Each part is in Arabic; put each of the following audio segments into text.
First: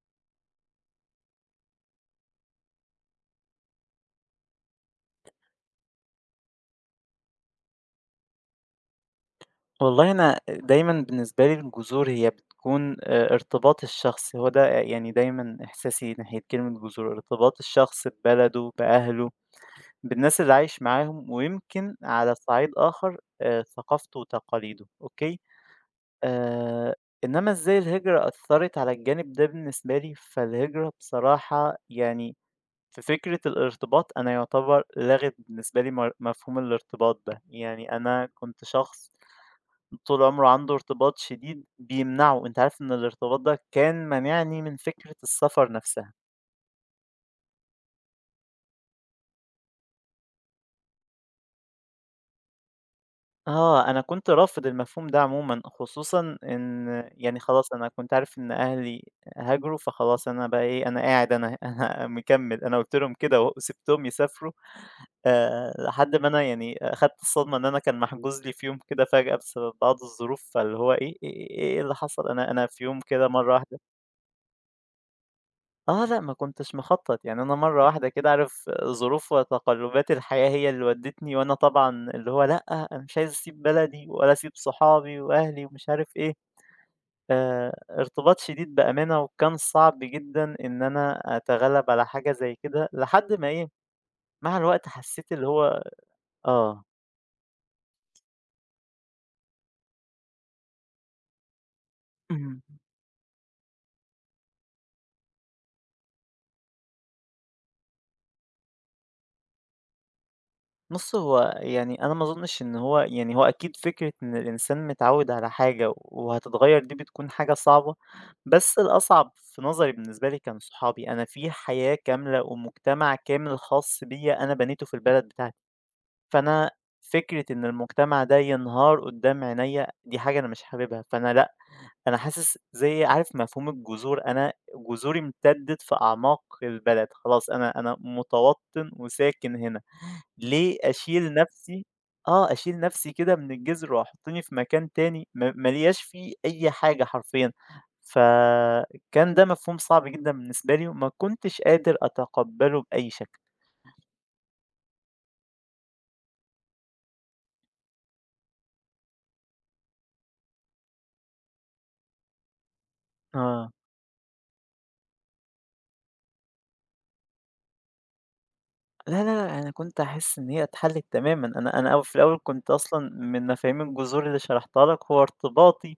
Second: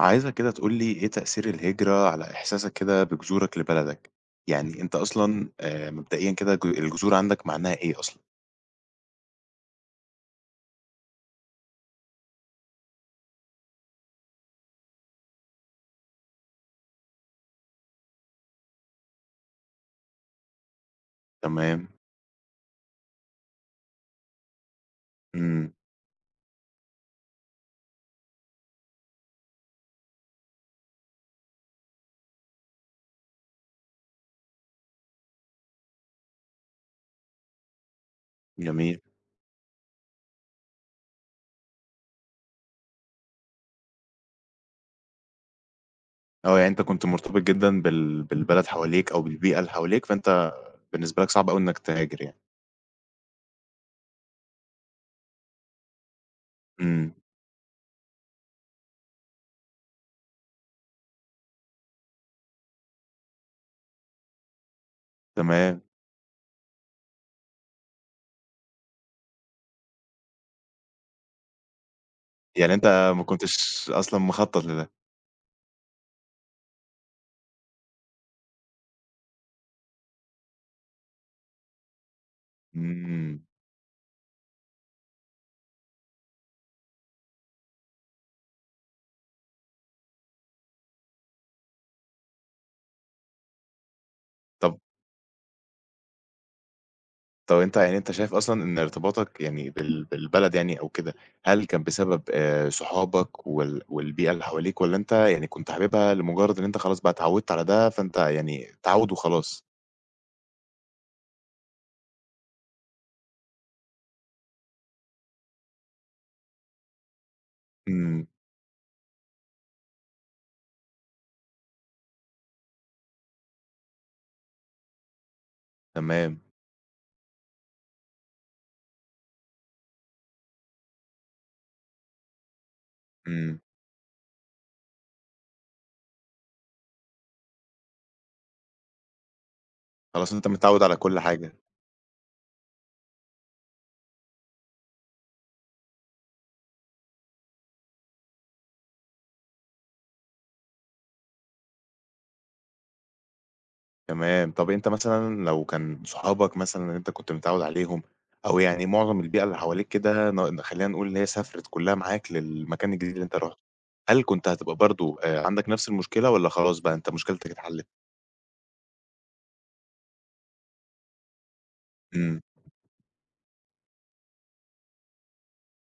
عايزك كده تقول لي إيه تأثير الهجرة على إحساسك كده بجذورك لبلدك؟ يعني أنت أصلًا مبدئيًا كده الجذور عندك معناها إيه أصلًا؟ والله أنا دايمًا بالنسبة لي الجذور هي بتكون ارتباط الشخص، هو ده يعني دايمًا إحساسي ناحية كلمة جذور، ارتباط الشخص ببلده، بأهله، بالناس اللي عايش معاهم، تمام، ويمكن على صعيد آخر ثقافته وتقاليده، أوكي؟ إمم، آآ إنما إزاي الهجرة أثّرت على الجانب ده بالنسبة لي، فالهجرة بصراحة يعني في فكرة الارتباط أنا يعتبر لغِت بالنسبة لي مفهوم الارتباط ده، يعني أنا كنت جميل. شخص طول عمره عنده ارتباط شديد بيمنعه، أنت عارف إن الارتباط ده كان مانعني من فكرة السفر نفسها. آه، يعني أنت كنت مرتبط جدًا بالبلد حواليك أو بالبيئة اللي حواليك، فأنت بالنسبة لك صعب أوي إنك تهاجر يعني. آه، أنا كنت رافض المفهوم ده عمومًا، خصوصًا إن إمم، يعني خلاص أنا كنت عارف إن أهلي هاجروا، فخلاص أنا بقى إيه، أنا قاعد أنا أنا مكمّل، أنا قُلت لهم كده أهو وسِبتهم يسافروا، تمام. لحد ما أنا يعني أخدت الصدمة إن أنا كان محجوز لي في يوم كده فجأة بسبب بعض الظروف، فاللي هو إيه اللي حصل؟ أنا يعني في يوم أنت ما كده كنتش مرّة واحدة أصلًا مخطط لده. آه لأ، ما كنتش مخطّط، يعني أنا مرّة واحدة كده عارف ظروف وتقلُّبات الحياة هي اللي ودّتني، وأنا طبعًا اللي هو لأ، أنا مش عايز إمم. أسيب بلدي ولا أسيب صحابي وأهلي ومش عارف إيه، آآ ارتباط شديد بأمانة، وكان صعب جدًا إن أنا أتغلّب على حاجة زي كده، لحد ما إيه، مع طب الوقت حسّيت اللي هو آه. طب أنت يعني أنت شايف أصلًا إن ارتباطك يعني بالبلد يعني أو كده، هل كان بسبب صحابك والبيئة اللي حواليك والّا أنت يعني كنت حاببها لمجرد إن أنت خلاص بقى اتعودت على ده، فأنت يعني تعوُّد وخلاص؟ بُص، هو يعني أنا ما أظنش إن هو يعني هو أكيد فكرة إن الإنسان متعوّد على حاجة وهتتغيّر دي بتكون حاجة صعبة، إمم، بس الأصعب في نظري بالنسبة لي كان صحابي، أنا في حياة كاملة ومجتمع كامل خاص بيّا أنا بنيته في البلد بتاعتي، تمام، فأنا فكرة إن المجتمع ده ينهار قدّام عينيّا دي حاجة أنا مش حاببها، فأنا لأ، أنا حاسس زي عارف إمم، مفهوم الجذور، أنا جذوري امتدت في أعماق البلد، خلاص أنا متوطن وساكن هنا. خلاص أنت ليه متعوّد على كل أشيل حاجة، نفسي آه، أشيل نفسي كده من الجذر وأحطني في مكان تاني ما لياش فيه أي حاجة حرفيًا، فكان ده مفهوم صعب جدًا بالنسبة لي وما كنتش قادر أتقبله بأي شكل. تمام. طب أنت مثلًا لو كان صحابك مثلًا اللي أنت كنت متعوّد عليهم أو يعني معظم البيئة اللي حواليك كده خلّينا نقول اللي هي سافرت كلّها معاك للمكان الجديد اللي أنت رُحته، آه، هل كنت هتبقى برضه عندك نفس المشكلة والّا خلاص بقى أنت مشكلتك اتحلّت؟ لا، لا، لا، أنا كنت حاسس إن هي اتحلت تمامًا، أنا أو في الأول إمم، كنت أصلًا من مفاهيم الجذور اللي شرحتها لك هو ارتباطي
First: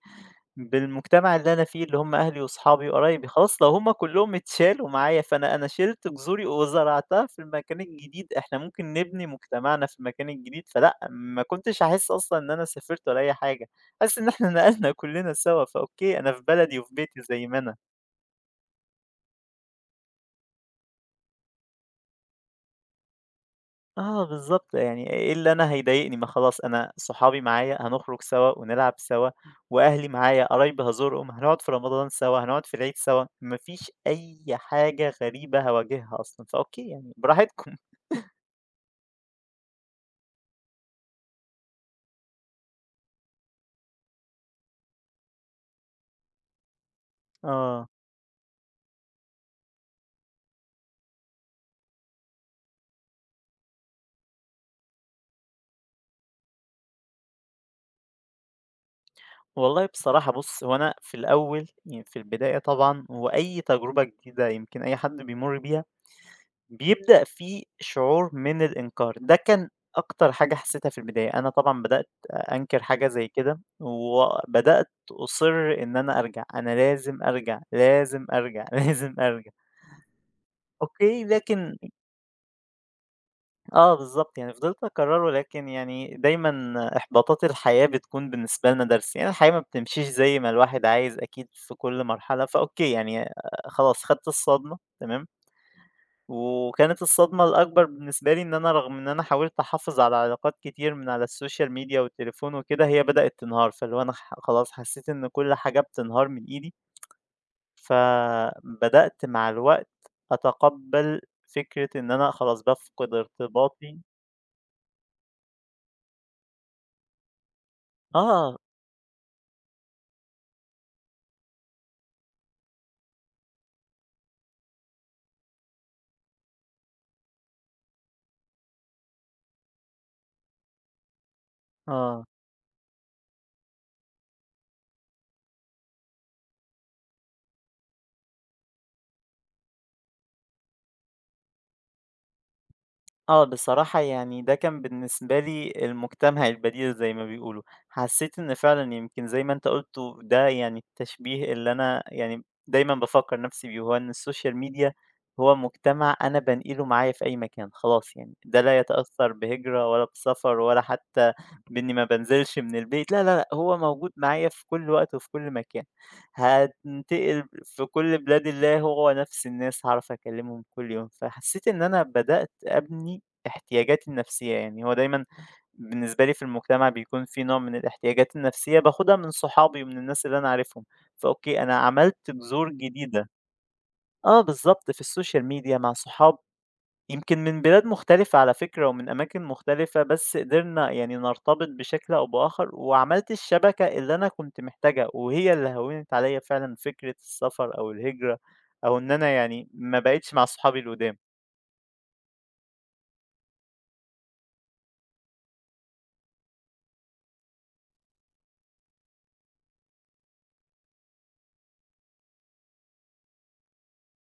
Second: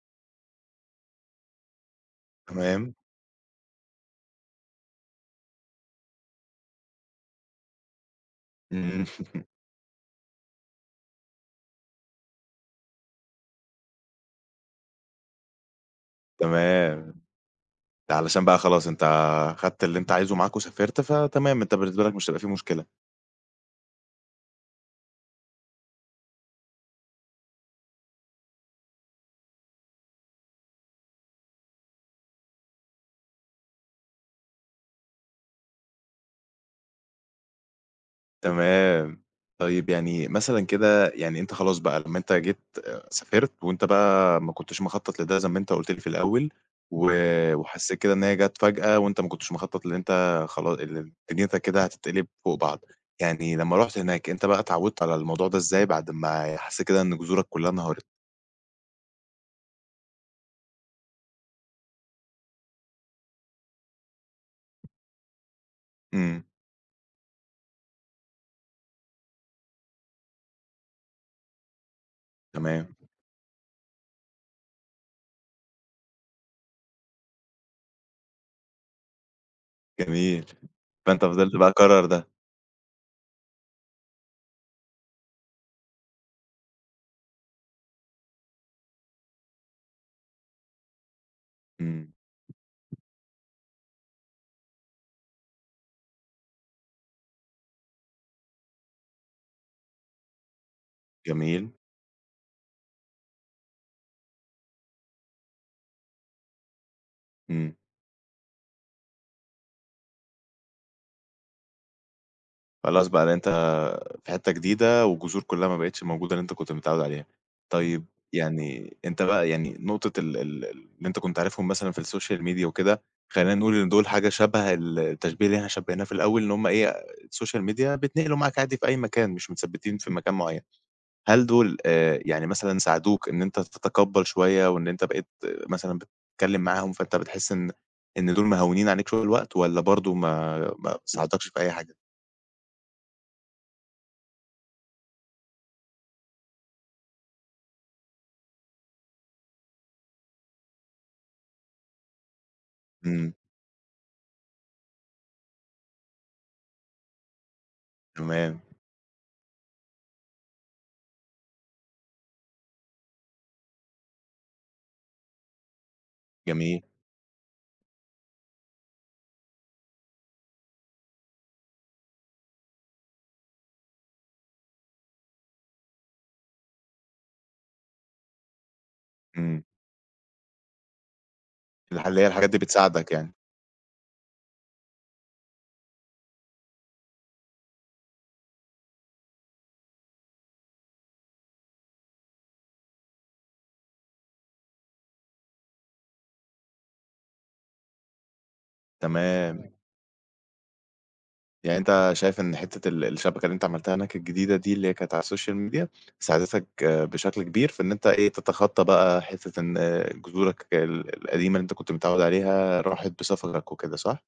بالمجتمع اللي أنا فيه، اللي هم أهلي وصحابي تمام، وقرايبي، خلاص لو هم كلّهم اتشالوا معايا، فأنا أنا شِلت جذوري وزرعتها في المكان الجديد، إحنا ممكن إمم، نبني مجتمعنا في المكان الجديد، فلأ، ما كنتش هاحس أصلًا إن أنا سافرت ولا أي حاجة، حاسس إن إحنا نقلنا كلّنا سوا، فأوكي أنا في بلدي وفي تمام، بيتي زي ما أنا. ده علشان بقى خلاص أنت خدت اللي أنت عايزه معاك وسافرت، فتمام، أنت بالنسبة لك مش هيبقى في مشكلة، آه بالضبط، يعني إيه اللي أنا هيضايقني؟ ما خلاص أنا صحابي معايا هنخرج سوا ونلعب سوا، وأهلي معايا قرايبي هازورهم، هنقعد في رمضان سوا، هنقعد في العيد سوا، ما فيش أي حاجة غريبة هاواجهها أصلًا، فأوكي يعني براحتكم. تمام. طيب يعني مثلًا كده يعني أنت خلاص بقى لمّا أنت جيت آه، سافرت وأنت بقى ما كنتش مخطط لده زي ما أنت قُلت لي في الأول، و آه، وحسيت كده إن هي جات فجأة وأنت ما كنتش مخطط لإن أنت خلا ال دنيتك كده هتتقلب فوق بعض، يعني لمّا رُحت هناك أنت بقى اتعودت على الموضوع ده إزاي بعد ما حسيت كده إن جذورك كلها انهارت؟ والله بصراحة بُص، هو أنا في الأول يعني في البداية طبعًا هو أي تجربة جديدة يمكن أي حد بيمُر بيها إمم، بيبدأ في شعور من الإنكار، ده كان أكتر حاجة حسيتها في البداية، أنا طبعًا بدأت أنكر تمام، حاجة زي كده، وبدأت أُصِرّ إن أنا أرجع، أنا لازم أرجع، لازم أرجع، لازم أرجع، جميل. أوكي، فأنت فضلت بقى لكن قرّر ده. آه بالضبط، يعني فضلت أكرّره لكن يعني دايمًا إحباطات الحياة بتكون بالنسبة لنا درس، يعني الحياة ما بتمشيش زي ما الواحد عايز أكيد في كل إمم، مرحلة، فأوكي يعني آه، خلاص خدت الصدمة، تمام؟ وكانت الصدمة الأكبر بالنسبة لي إن أنا رغم إن أنا حاولت أحافظ على علاقات كتير من على جميل، السوشيال ميديا والتليفون وكده، هي بدأت تنهار، فاللي هو أنا خلاص حسيت إن كل حاجة بتنهار من إيدي، إمم. فبدأت مع الوقت أتقبّل فكرة إن أنا خلاص خلاص بافقد بقى ده أنت ارتباطي في حتّة جديدة والجذور كلّها ما بقتش موجودة اللي أنت كنت متعوّد عليها. طيب آه، يعني أنت بقى يعني نقطة ال ال اللي أنت كنت عارفهم مثلًا في السوشيال ميديا وكده، خلّينا نقول إن دول حاجة شبه التشبيه اللي إحنا شبّهناه في الأول إن هم إيه، السوشيال ميديا بتنقلوا معاك عادي في أي مكان، مش متثبّتين في مكان معيّن. هل دول آه. يعني مثلًا ساعدوك إن أنت تتقبّل شوية وإن أنت بقيت مثلًا بتتكلّم معاهم، فأنت بتحس إن دول مهوّنين عليك شوية الوقت والّا برضه ما ساعدكش في أي حاجة؟ آه، بصراحة يعني ده كان بالنسبة لي المجتمع البديل زي ما بيقولوا، حسيت إن فعلًا يمكن زي ما أنت قُلت وده يعني التشبيه اللي أنا يعني دايمًا إمم، بافكّر نفسي بيه، هو إن السوشيال ميديا هو مجتمع أنا بانقله معايا في أي مكان خلاص يعني، ده تمام، لا يتأثّر بهجرة ولا بسفر ولا حتى بإني ما بانزلش من البيت، لا، لا، لأ، هو موجود معايا في كل وقت وفي كل مكان، جميل، هانتقل في كل بلاد الله هو نفس الناس هاعرف أكلّمهم كل يوم، فحسيت إن أنا بدأت أبني احتياجاتي النفسية، يعني هو دايمًا بالنسبة لي في المجتمع بيكون في نوع من الاحتياجات النفسية باخدها من إمم. صحابي ومن الناس اللي أنا عارفهم، فأوكي أنا اللي هي عملت الحاجات دي جذور بتساعدك جديدة. يعني. آه بالضبط، في السوشيال ميديا مع صحاب يمكن من بلاد مختلفة على فكرة ومن أماكن مختلفة، بس قدرنا يعني نرتبط بشكل أو بآخر، وعملت الشبكة اللي أنا كنت محتاجها، وهي اللي هوّنت عليَّ فعلًا فكرة السفر أو الهجرة أو إن أنا يعني تمام. ما بقيتش مع صحابي القدام. يعني أنت شايف إن حتّة الشبكة اللي أنت عملتها هناك الجديدة دي اللي هي كانت على الSocial media ساعدتك آه، بشكل كبير في إن أنت إيه، تتخطّى بقى حتّة إن آه، جذورك القديمة اللي أنت كنت متعوّد عليها راحت بسفرك وكده صح؟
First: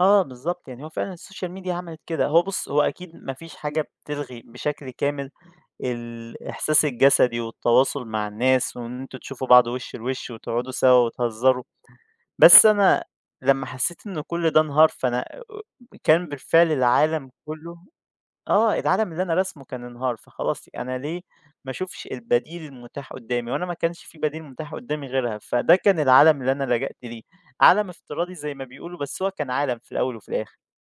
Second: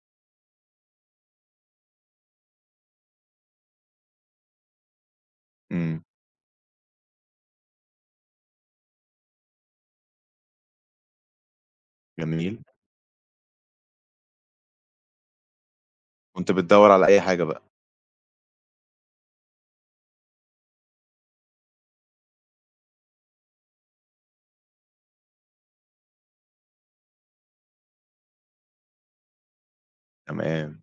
آه بالضبط، يعني هو فعلًا السوشيال ميديا عملت كده، هو بُص هو أكيد ما فيش حاجة بتلغي بشكل كامل إمم، الإحساس الجسدي والتواصل مع الناس، وإن أنتم تشوفوا بعض وِش لوِش وتقعدوا سوا وتهزروا، جميل. بس أنا لمّا حسيت إن كل ده انهار فأنا كان كنت بالفعل بتدوّر على أي العالم حاجة بقى، كله آه، العالم اللي أنا راسمه كان انهار، فخلاص أنا ليه ما أشوفش البديل المتاح قدامي، وأنا ما كانش في بديل متاح قدامي غيرها، فده كان العالم اللي أنا لجأت ليه، عالم افتراضي زي ما بيقولوا، بس هو كان عالم في الأول وفي الآخر. تمام.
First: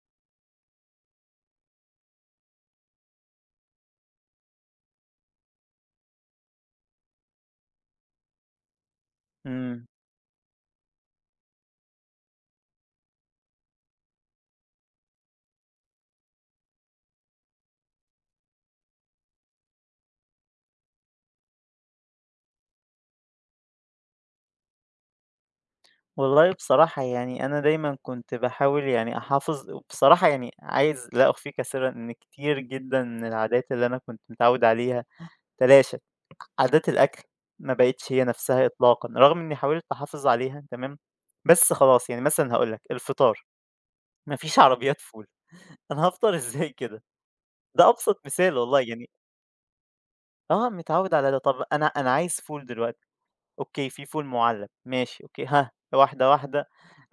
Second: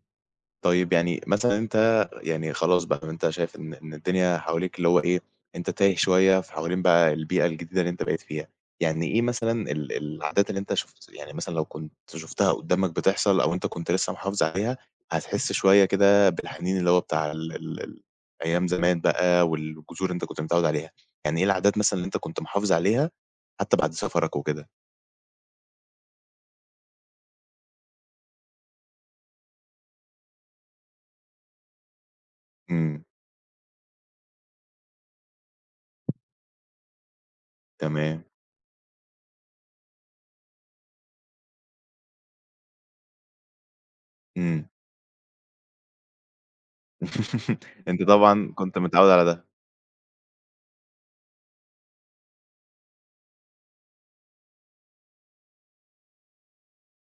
طيب يعني مثلًا أنت يعني خلاص بقى أنت شايف إن الدنيا حواليك اللي هو إيه، أنت تايه شوية في حوالين بقى البيئة الجديدة اللي أنت بقيت فيها، يعني إيه مثلًا إمم. العادات اللي أنت شُفت يعني مثلًا لو كنت شُفتها قدّامك بتحصل أو أنت كنت لسه محافظ عليها، هتحس شوية كده بالحنين اللي هو بتاع ال ال ال أيام زمان بقى والجذور اللي أنت كنت متعوّد عليها، يعني إيه العادات مثلًا اللي أنت كنت محافظ عليها حتى بعد سفرك وكده؟ والله بصراحة يعني أنا دايمًا كنت باحاول يعني أحافظ وبصراحة يعني عايز لا أخفيك سرًا إن كتير جدًا إمم، من العادات اللي أنا كنت متعوِّد عليها تلاشت. عادات الأكل ما بقِتش تمام، هي نفسها إطلاقًا، رغم إني حاولت أحافظ عليها تمام، بس خلاص. يعني مثلًا هاقول لك الفطار، ما فيش إمم. عربيات فول، أنا هافطر إزاي كده؟ ده أنت أبسط طبعًا مثال كنت والله متعوّد يعني على ده، آه، متعوِّد على ده. طَب أنا أنا عايز فول دلوقتي. أوكي، في فول مُعلّب، ماشي، أوكي، واحدة، واحدة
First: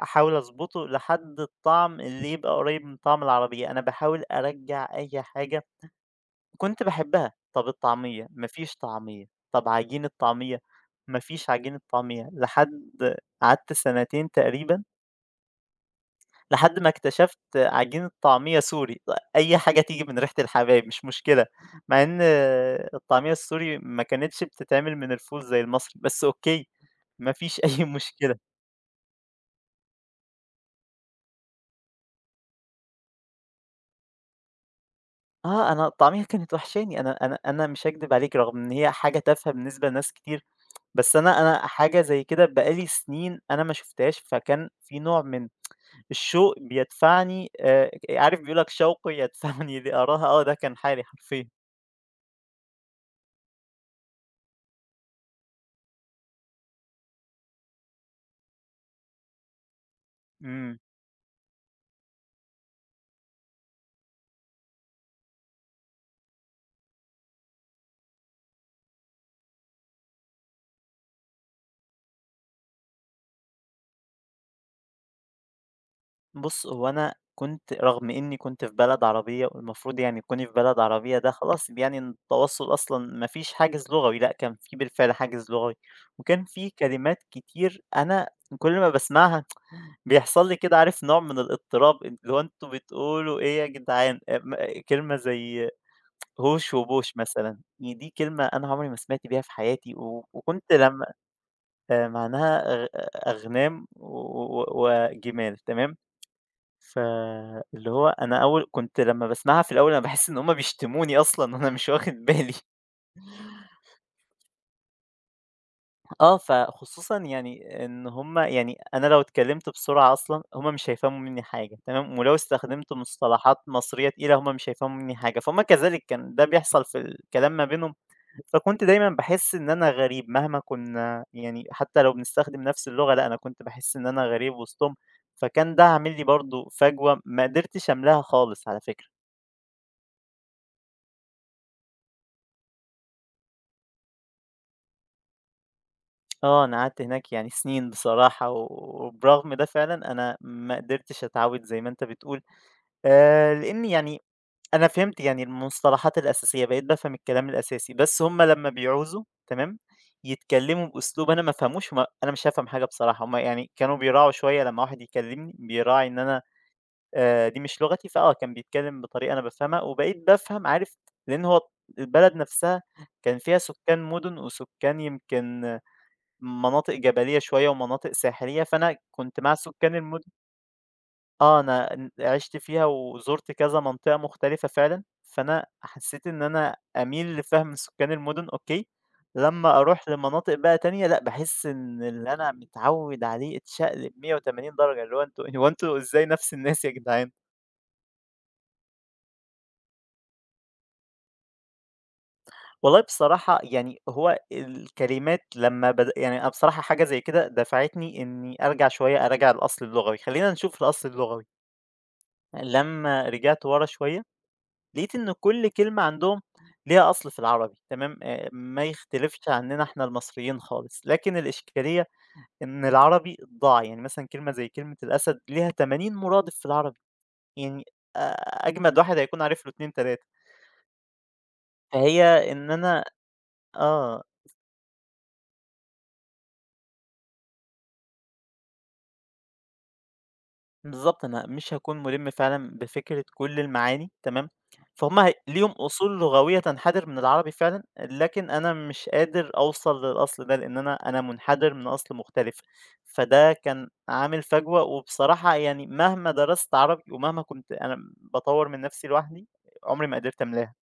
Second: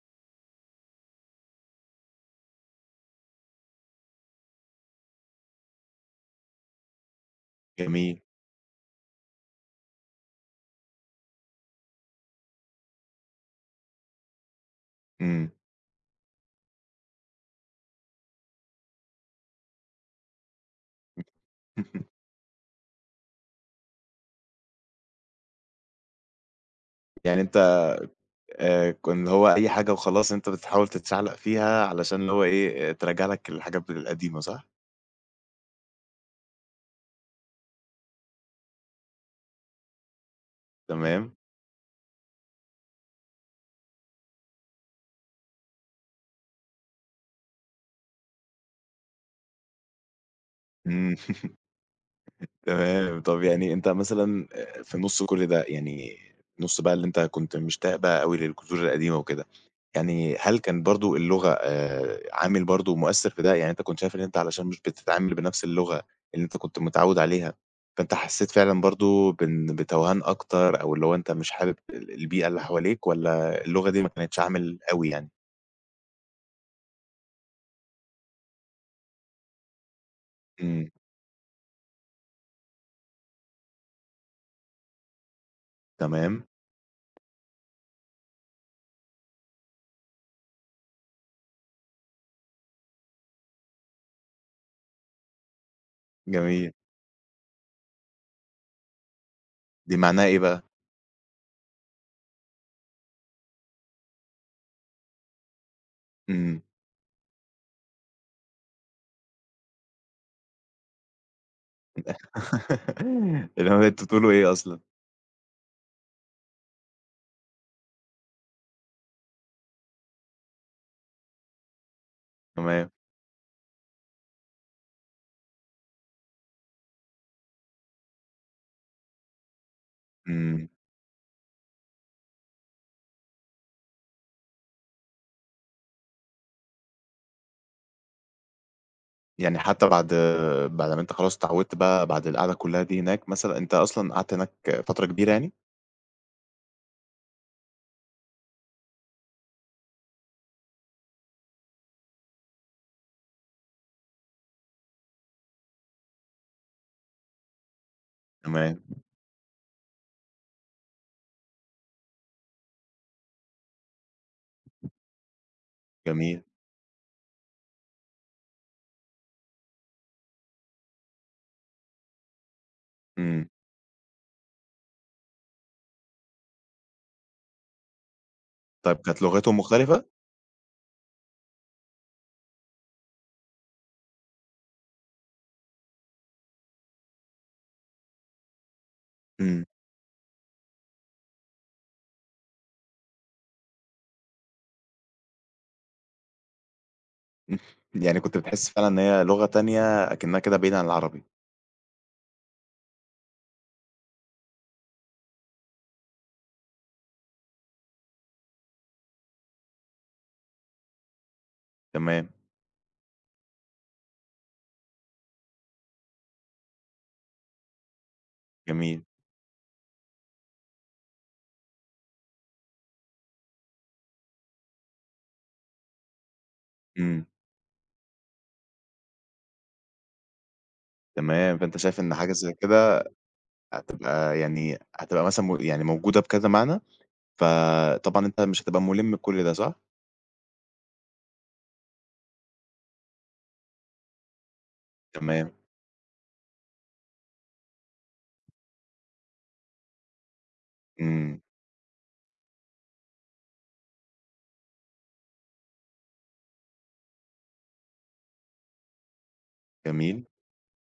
أحاول أضبطه لحد الطعم اللي يبقى قريب من طعم العربية، أنا باحاول أرجّع أي حاجة كنت باحبها، طَب جميل، الطعمية، ما فيش طعمية، طَب عجينة طعمية، ما فيش عجينة طعمية، لحد قعدت سنتين تقريبًا، إمم. لحد ما اكتشفت عجينة طعمية سوري، أي حاجة تيجي من ريحة الحبايب مش مشكلة، مع إن الطعمية السوري ما كانتش بتتعمل من الفول زي المصري، بس أوكي، ما يعني فيش أي أنت مشكلة. اللي هو أي حاجة وخلاص أنت بتحاول تتشعلق فيها علشان اللي هو إيه، آه، تراجع لك الحاجات القديمة صح؟ آه، أنا طعميها كانت وحشاني، أنا مش هاكدب عليكِ رغم إن هي حاجة تافهة بالنسبة لناس كتير، بس تمام، أنا حاجة زي كده بقى لي سنين أنا ما شُفتهاش، فكان في نوع من الشوق بيدفعني عارف بيقول لك شوقي يدفعني لأراها، آه، ده كان حالي إمم، حرفيًا. تمام. طب يعني أنت مثلًا في نُص كل ده، يعني نُص بقى اللي أنت كنت مشتاق بقى أوي للجذور القديمة وكده. يعني هل إمم، كان برضه اللغة عامل برضه مؤثّر في ده؟ يعني أنت كنت شايف إن أنت علشان مش بتتعامل بنفس اللغة اللي أنت كنت متعوّد عليها، فأنت حسّيت فعلًا برضه بإن بتوهان أكتر أو اللي هو أنت مش حابب البيئة اللي حواليك والّا اللغة دي ما كانتش عامل أوي يعني؟ بُص، هو أنا كنت رغم إني كنت في بلد عربية والمفروض يعني تكوني في بلد إمم، عربية ده خلاص يعني التواصل أصلًا ما فيش حاجز لغوي، لأ، كان في بالفعل حاجز لغوي، تمام، وكان في كلمات كتير أنا كل ما باسمعها بيحصل لي كده عارف نوع من الاضطراب، أن اللي هو أنتم بتقولوا إيه يا جدعان؟ م آه، كلمة زي جميل. هوش وبوش مثلًا، يعني دي كلمة أنا عمري ما سمعت بيها في حياتي، دي معناها و إيه بقى؟ وكنت لمّا معناها أغنام و و- وجِمال تمام، إمم. فاللي هو أنا أول كنت لمّا باسمعها في الأول أنا باحس إن هُم بيشتموني أصلًا وأنا مش واخد بالي. اللي هو أنتم بتقولوا إيه أصلًا؟ آه، فخصوصًا يعني إن هُم يعني أنا لو اتكلمت بسرعة أصلًا هُم مش هيفهموا منّي حاجة، تمام، ولو تمام، استخدمت مصطلحات مصرية تقيلة هُم مش هيفهموا منّي حاجة، فهُم كذلك كان ده بيحصل في الكلام ما بينهم، فكنت دايمًا باحس إن أنا غريب مهما إمم. كنا يعني حتى لو بنستخدم نفس اللغة، لأ، أنا كنت باحس إن أنا غريب وسطهم، فكان ده عامل لي برضه فجوة ما قدرتش أملاها خالص على فكرة. يعني حتى بعد ما أنت خلاص اتعوّدت بقى بعد القعدة كُلّها دي هناك مثلًا، أنت أصلًا قعدت هناك فترة كبيرة يعني؟ آه، أنا قعدت هناك يعني سنين بصراحة، وبرغم ده فعلًا أنا ما قدرتش أتعود زي ما أنت بتقول. لإن يعني أنا فهمت يعني المصطلحات الأساسية، بقيت بافهم الكلام الأساسي، بس هُم لمّا تمام. بيعوزوا تمام، يتكلموا بأسلوب أنا ما أفهموش ما أنا مش هافهم حاجة بصراحة، هُم يعني كانوا بيراعوا شوية لمّا واحد يكلمني، بيراعي إن أنا جميل، دي مش لغتي، فآه كان بيتكلم بطريقة أنا بافهمها، وبقيت بافهم عارف لإن هو البلد نفسها كان إمم، فيها سكان مدن، وسكان يمكن مناطق جبلية شوية، ومناطق ساحلية، فأنا طيب كانت كنت مع لغتهم سكان مختلفة؟ المدن. آه، أنا عِشت فيها وزُرت كذا منطقة مختلفة فعلًا، فأنا حسّيت إن أنا أميل لفهم سكان المُدن أوكي، إمم، لمّا أروح لمناطق بقى تانية لأ، باحس إن اللي أنا متعوّد عليه اتشقلب 180 درجة، اللي هو أنتم هو أنتم إزاي نفس الناس يا جدعان؟ يعني كنت بتحس فعلًا إن هي لغة تانية أكنها كده بعيدة عن العربي، والله بصراحة يعني هو الكلمات لمّا يعني أنا بصراحة حاجة زي كده دفعتني إني أرجع شوية أراجع الأصل اللغوي، خلّينا نشوف الأصل اللغوي، تمام، لمّا رجعت ورا شوية لقيت إن كل كلمة عندهم ليها أصل في العربي تمام، ما جميل، يختلفش عننا إحنا المصريين خالص، لكن الإشكالية إن العربي ضاع، يعني مثلًا كلمة زي كلمة الأسد ليها 80 مرادف في العربي، إمم، يعني أ أجمد واحد هيكون عارف له 2، 3 تمام، فأنت شايف إن حاجة زي فهي إن كده أنا آه. هتبقى مثلًا يعني موجودة بكذا معنى، فطبعًا أنت مش هتبقى مُلِم بكل ده، صح؟ بالضبط، أنا مش هاكون مُلِم فعلًا بفكرة كل المعاني تمام، فهُم تمام، ليهم أصول لغوية تنحدر من العربي فعلًا، لكن أنا مش قادر أوصل للأصل ده، لإن أنا إمم، مُنحدر من أصل مختلف، فده كان عامل فجوة، وبصراحة يعني مهما درست عربي ومهما كنت أنا باطوّر من نفسي لوحدي، عمري ما جميل. قدرت أملاها.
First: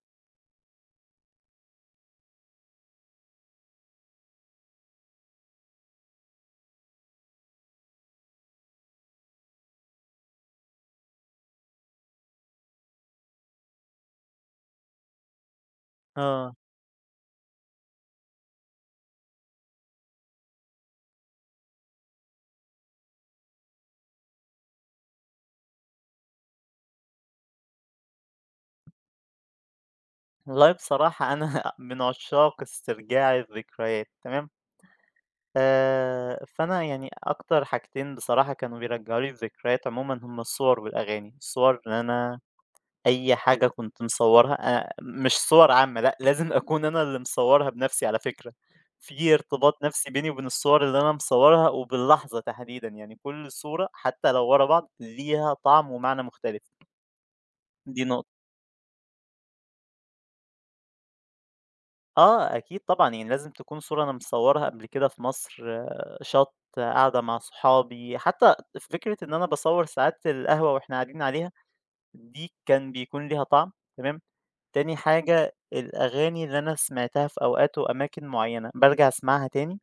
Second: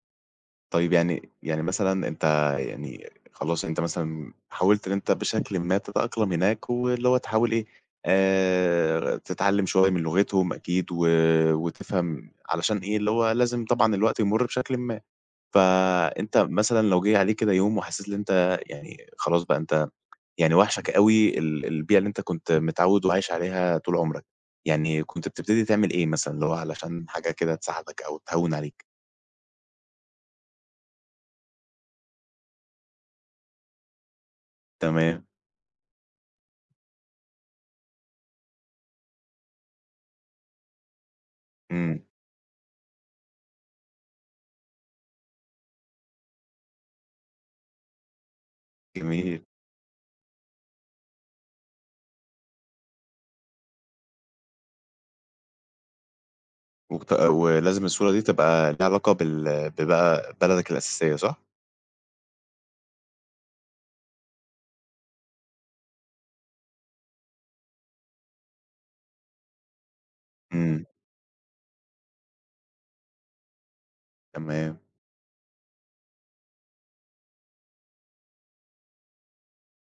طيب يعني مثلًا أنت يعني خلاص أنت مثلًا حاولت إن أنت بشكلٍ ما تتأقلم هناك، واللي هو تحاول إيه، تتعلم شوية من لغتهم أكيد و وتفهم علشان إيه، اللي هو لازم طبعًا الوقت يمُر بشكلٍ ما. فأنت آه. مثلًا لو جه عليك كده يوم وحسيت إن أنت يعني خلاص بقى أنت يعني واحشك أوي البيئة اللي أنت كنت متعود وعايش عليها طول عمرك، يعني كنت بتبتدي تعمل إيه مثلًا، اللي هو علشان حاجة كده تساعدك أو تهوِّن عليك؟ والله بصراحة أنا من عشاق استرجاع الذكريات تمام، تمام، فأنا يعني أكتر حاجتين بصراحة كانوا بيرجعوا لي الذكريات عمومًا هم الصور والأغاني، الصور إن إمم، أنا أي حاجة كنت مصورها مش صور عامة لأ، لازم أكون أنا اللي مصورها بنفسي على فكرة، في جميل. ارتباط نفسي بيني وبين الصور اللي أنا مصورها وباللحظة تحديدًا، يعني كل صورة حتى لو ورا بعض ليها طعم ومعنى مختلف، ولازم دي الصورة دي نقطة. تبقى ليها علاقة ببقى بلدك الأساسية صح؟ آه، أكيد طبعًا، يعني لازم تكون صورة أنا مصوّرها قبل كده في مصر، آه، شَط، آه، قاعدة مع صحابي، حتى فكرة إن أنا باصوّر ساعات القهوة إمم، وإحنا قاعدين عليها، دي كان بيكون ليها طعم، تمام، تمام، تاني حاجة الأغاني اللي أنا سمعتها في أوقات وأماكن معيّنة، بارجع أسمعها تاني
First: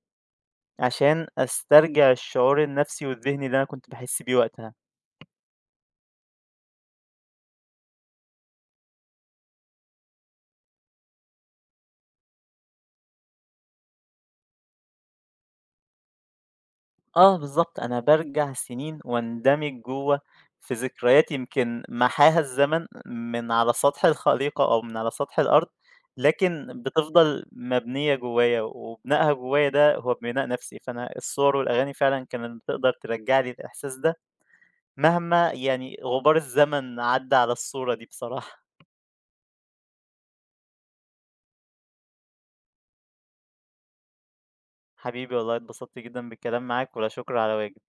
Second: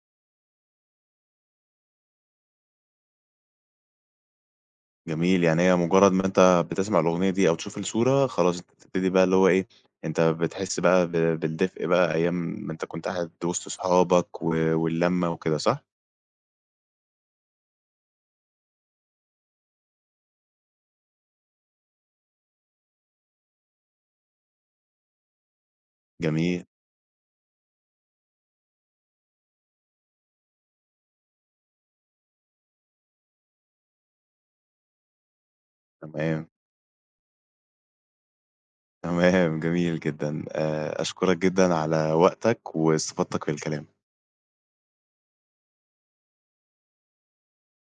عشان أسترجع الشعور النفسي والذهني اللي أنا كنت باحس بيه وقتها. جميل، يعني هي مجرد ما أنت بتسمع الأغنية دي أو تشوف الصورة خلاص أنت بتبتدي بقى اللي هو إيه، أنت بتحس بقى بالدفء بقى أيام ما أنت كنت قاعد وسط صحابك واللمة وكده صح؟ آه بالضبط، أنا بارجع سنين واندمج جوّه في ذكريات يمكن محاها الزمن من على سطح الخليقة أو من على سطح الأرض، جميل، لكن بتفضل مبنية جوّايا، وبنائها جوّايا ده هو بناء نفسي، فأنا الصور والأغاني فعلًا كانت بتقدر ترجّع لي الإحساس ده مهما يعني غبار تمام، الزمن عدّى على الصورة دي بصراحة. تمام، جميل جدًا، أشكرك جدًا على وقتك واستفدتك في الكلام. حبيبي والله اتبسطت جدًا بالكلام معاك، ولا شكر على واجب.